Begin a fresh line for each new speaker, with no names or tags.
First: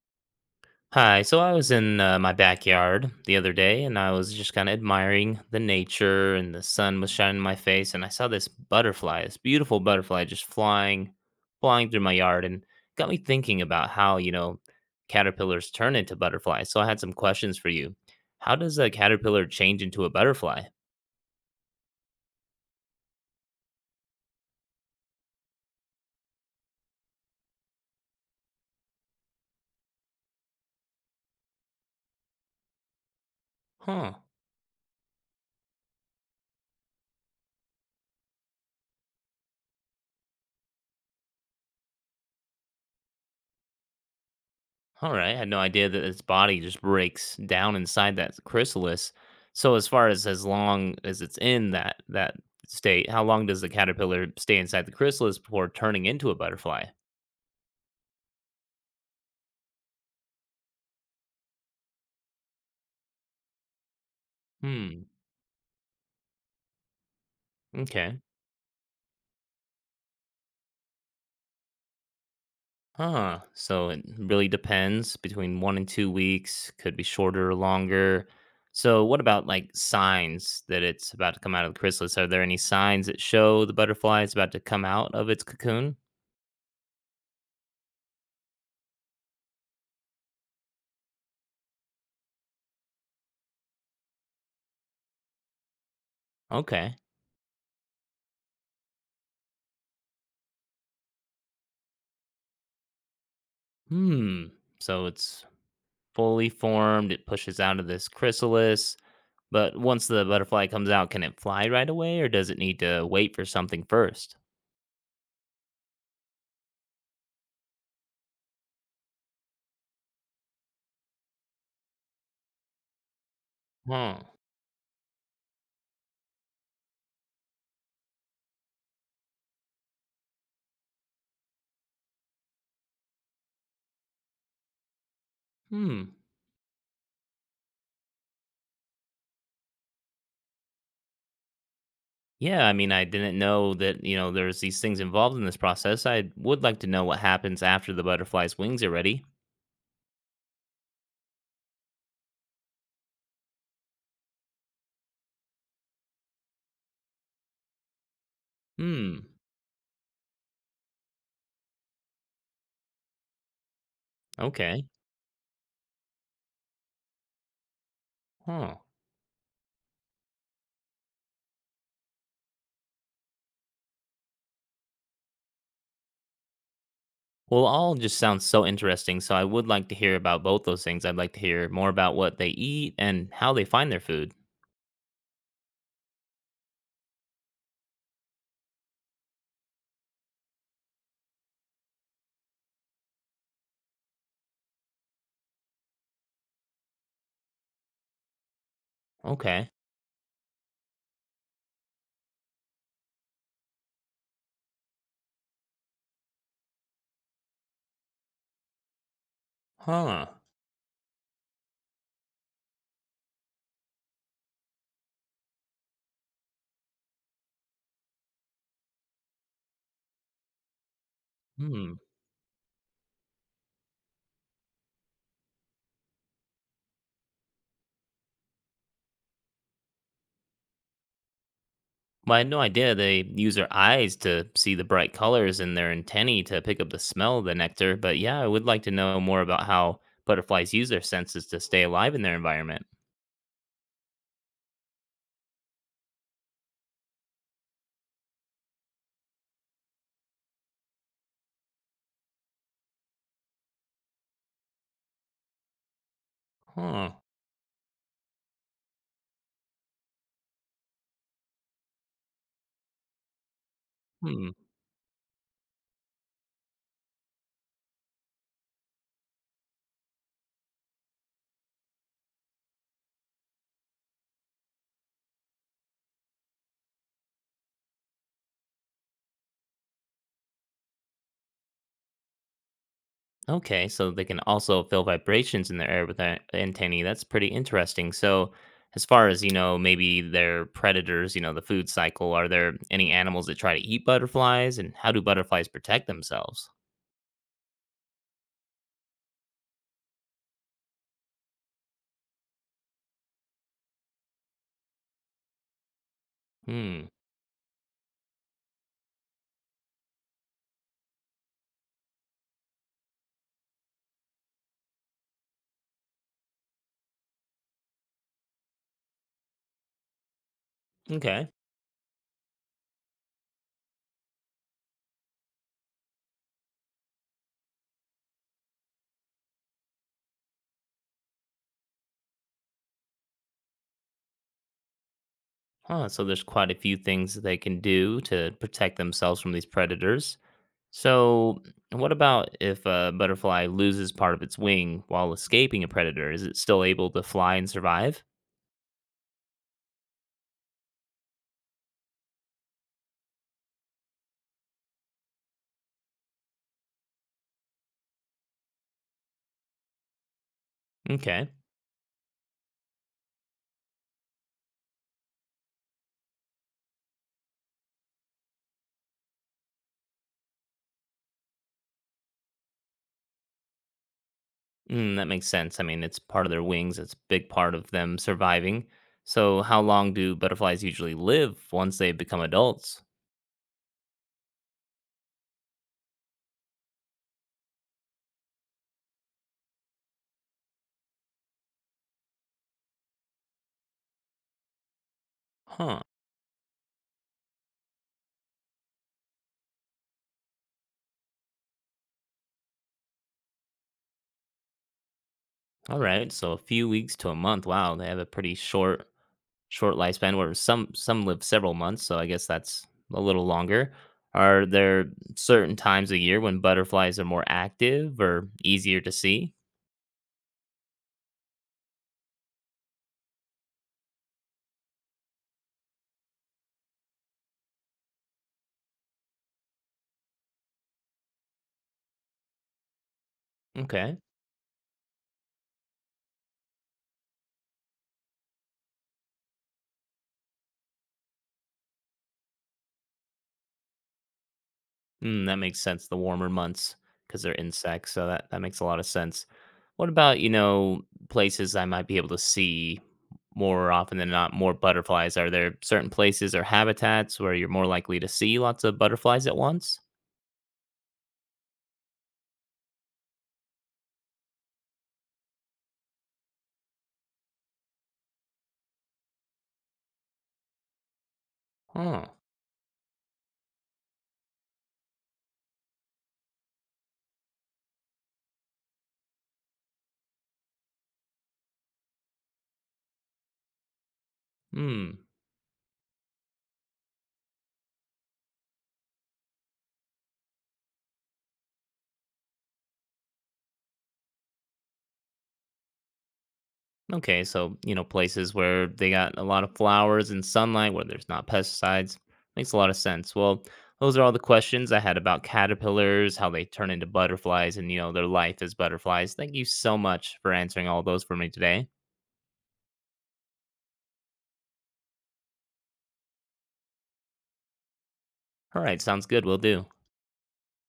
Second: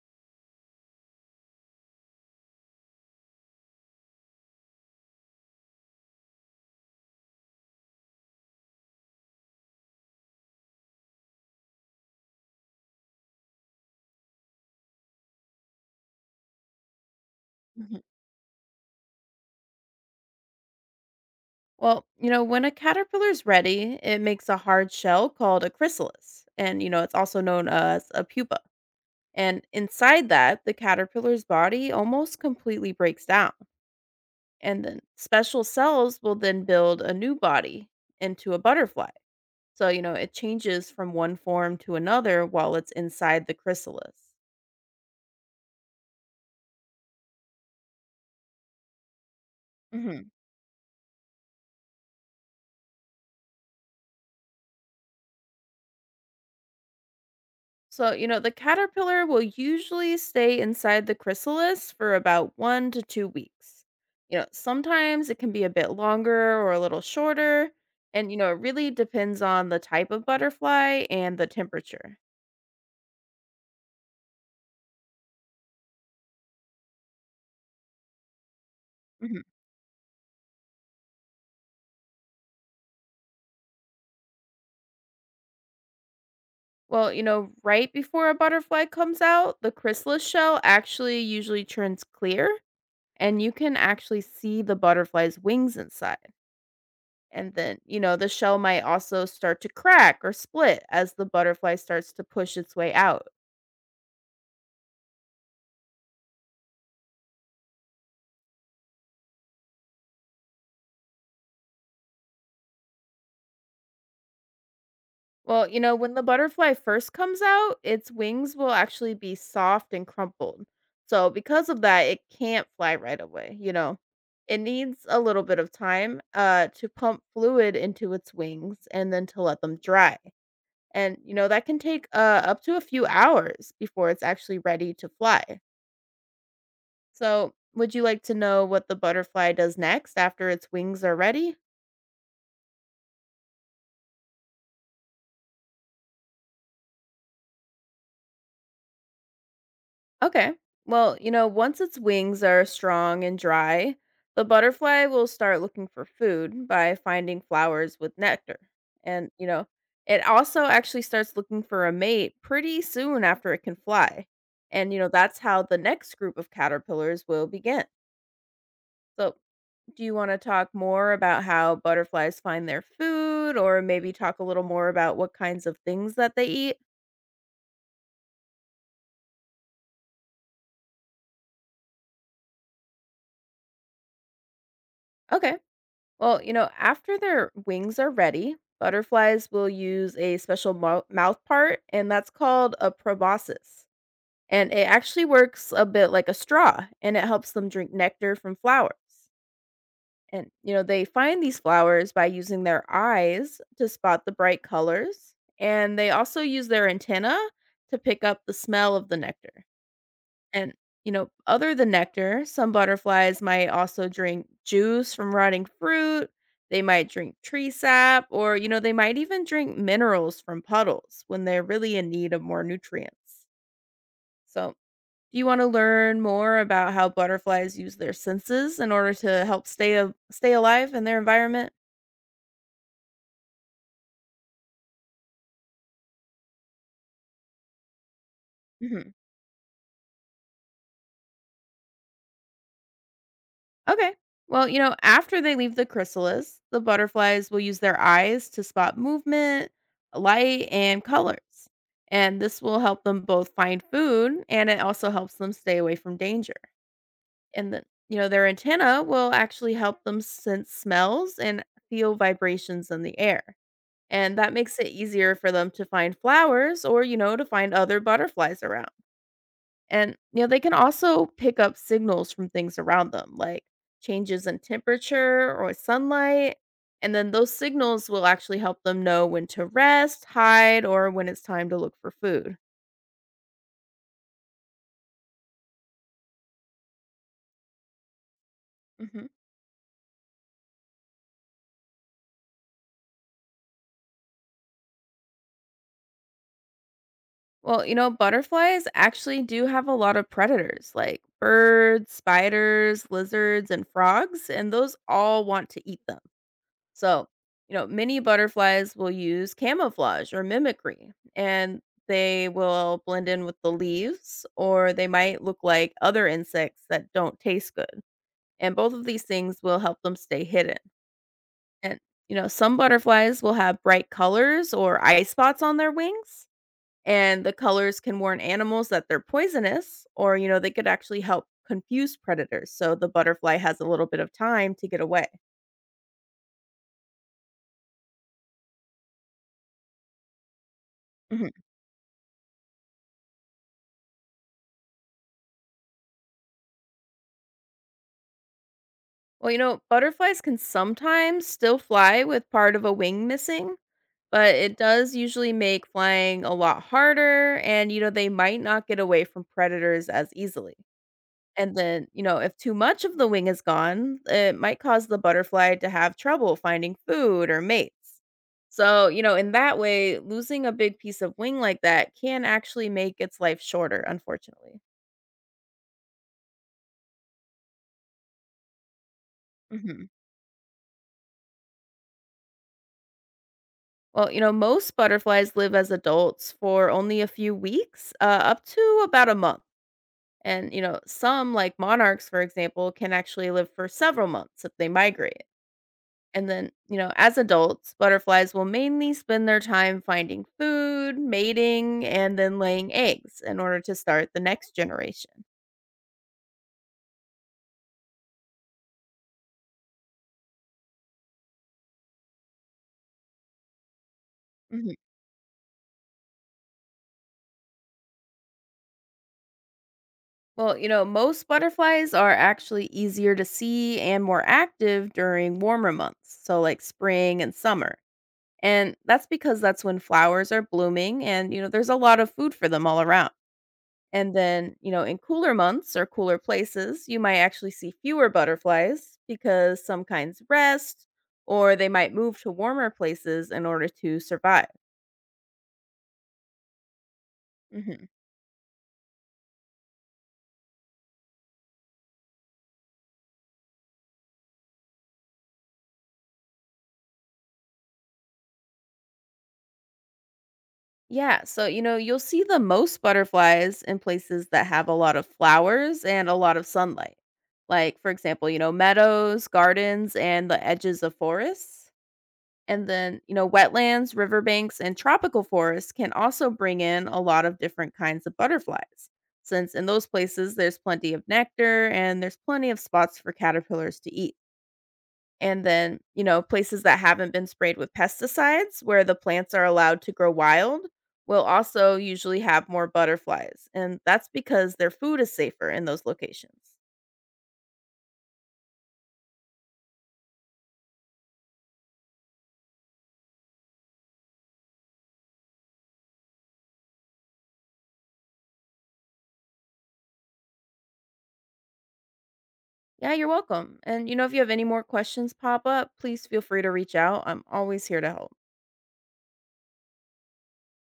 Hi, so I was in my backyard the other day, and I was just kind of admiring the nature and the sun was shining in my face, and I saw this butterfly, this beautiful butterfly just flying through my yard and got me thinking about how caterpillars turn into butterflies. So I had some questions for you.
Mhm.
How does a caterpillar change into a butterfly?
Well, when a caterpillar's ready, it makes a hard shell called a chrysalis. And, it's also known as a pupa. And inside that, the caterpillar's body almost completely breaks down.
Huh.
And then special cells will then build a new body into a butterfly. So, it changes from one form to another while it's inside the chrysalis.
Alright, I had no idea that its body just breaks down inside that chrysalis. So as far
hmm
as long as it's in that state, how long does the caterpillar stay inside the chrysalis before turning into a butterfly?
So, the caterpillar will usually stay inside the chrysalis for about 1 to 2 weeks. You know,
Hmm.
sometimes it can be a bit longer or a little shorter.
Okay.
And, it really depends on the type of butterfly and the temperature.
Huh. So it really depends between 1 and 2 weeks, could be shorter or longer. So what about like signs that it's about to come out of the chrysalis? Are there any signs that show the butterfly is about to come out of its cocoon?
Well, right before a butterfly comes out, the chrysalis shell actually usually turns clear, and you can actually see the butterfly's wings inside.
Okay.
And then, the shell might also start to crack or split as the butterfly starts to push its way out.
Hmm. So it's fully formed, it pushes out of this chrysalis. But once the butterfly comes out, can it fly right away, or does it need to wait for something first?
Well, when the butterfly first comes out, its wings will actually be soft and crumpled. So, because of that, it can't fly right away.
Huh.
It needs a little bit of time to pump fluid into its wings and then to let them dry. And, that can take up to a few hours before it's actually ready to fly.
Hmm.
So, would you like to know what the butterfly does next after its wings are ready?
Yeah, I mean, I didn't know that, you know, there's these things involved in this process. I would like to know what happens after the butterfly's wings are ready.
Okay. Well, once its wings are strong and dry, the butterfly will start looking for food by finding flowers with nectar.
Hmm.
And, it also actually starts looking for a mate pretty soon after it can fly.
Okay.
And, that's how the next group of caterpillars will begin.
Huh.
So, do you want to talk more about how butterflies find their food, or maybe talk a little more about what kinds of things that they eat?
Well, all just sounds so interesting. So I would like to hear about both those things. I'd like to hear more about what they eat and how they find their food.
Okay. Well, after their wings are ready, butterflies will use a special mouth part, and that's called a proboscis. And it actually works a bit like a straw, and it helps them drink nectar from flowers.
Okay.
And, they find these flowers by using their eyes to spot the bright colors, and they also use their antenna to pick up the smell of the nectar.
Huh.
And, other than nectar, some butterflies might also drink juice from rotting fruit. They might drink tree sap, or, they might even drink minerals from puddles when they're
Hmm.
really in need of more nutrients. So, do you want to learn more about how butterflies use their senses in order to help stay alive in their environment?
Well, I had no idea they use their eyes to see the bright colors and their antennae to pick up the smell of the nectar. But yeah, I would like to know more about how butterflies use their senses to stay alive in their environment.
Okay. Well, after they leave the chrysalis, the butterflies will use their eyes to spot movement, light, and colors. And this will help them both find food, and it also helps them stay away from danger.
Huh.
And then, their antenna will actually help them sense smells and feel vibrations in the air. And
Hmm.
that makes it easier for them to find flowers or, to find other butterflies around. And, they can also pick up signals from things around them, like changes in temperature or sunlight. And then those signals will actually help them know when to rest, hide, or when it's time to look for food.
Okay, so they can also feel vibrations in the air with their antennae. That's pretty interesting. So, as
hmm
far as you know, maybe they're predators. You know, the food cycle. Are there any animals that try to eat butterflies, and how do butterflies protect themselves?
Well, butterflies actually do have a lot of predators like birds, spiders, lizards, and frogs, and those all want to eat them.
Hmm.
So, many butterflies will use camouflage or mimicry, and they will blend in with the leaves, or they might look like other insects that don't taste good. And both of these things will help them stay hidden.
Okay.
And, some butterflies will have bright colors or eye spots on their wings, and the colors can warn animals that they're poisonous, or, they could actually help confuse predators. So the butterfly has a little bit of time to get away.
Huh, so there's quite a few things that they can do to protect themselves from these predators.
Mhm.
So, what about if a butterfly loses part of its wing while escaping a predator? Is it still able to fly and survive?
Well, butterflies can sometimes still fly with part of a wing missing, but it does usually make flying a lot harder. And, they might not get away from predators as easily.
Okay.
And then, if too much of the wing is gone, it might cause the butterfly to have trouble finding food or mates. So, in that way, losing a big piece of wing like that can actually make its life shorter, unfortunately.
Mm, that makes sense. I mean, it's part of their wings, it's a big part of them surviving. So, how
Mhm.
long do butterflies usually live once they become adults?
Well, most butterflies live as adults for only a few weeks, up to about a month. And, some, like monarchs, for example, can actually live for several months if they migrate.
Huh.
And then, as adults, butterflies will mainly spend their time finding food, mating, and then laying eggs in order to start the next generation.
All right. So, a few weeks to a month. Wow, they have a pretty short lifespan, where some live several months, so I guess that's a little longer. Are
Mhm.
there certain times a year when butterflies are more active or easier to see?
Well, most butterflies are actually easier to see and more active during warmer months, so like spring and summer. And that's because that's when flowers are blooming and, there's a lot of food for them all around.
Okay.
And then, in cooler months or cooler places, you might actually see fewer butterflies because some kinds rest or they might move to warmer places in order to survive.
Mm, that makes sense, the warmer months, because they're
hmm
insects, so that makes a lot of sense. What about, you know, places I might be able to see more often than not, more butterflies? Are there certain places or habitats where you're more likely to see lots of butterflies at once?
Yeah. So, you'll see the most butterflies in places that have a lot of flowers and a lot of sunlight. Like, for example, meadows, gardens, and the edges of forests.
Huh.
And then, wetlands, riverbanks, and tropical forests can also bring in a lot of different kinds of butterflies, since in those places there's plenty of nectar and there's plenty of spots for caterpillars to eat.
Hmm.
And then, places that haven't been sprayed with pesticides, where the plants are allowed to grow wild, will also usually have more butterflies. And that's because their food is safer in those locations.
Okay, so you know, places where they got a lot of flowers and sunlight, where there's not pesticides, makes a lot of sense. Well, those are all the questions I had about caterpillars, how they turn into butterflies, and you know, their life as butterflies. Thank you so much for answering all those for me today.
Yeah, you're welcome. And, if you have any more questions pop up, please feel free to reach out. I'm always here to help.
All right, sounds good. We'll do.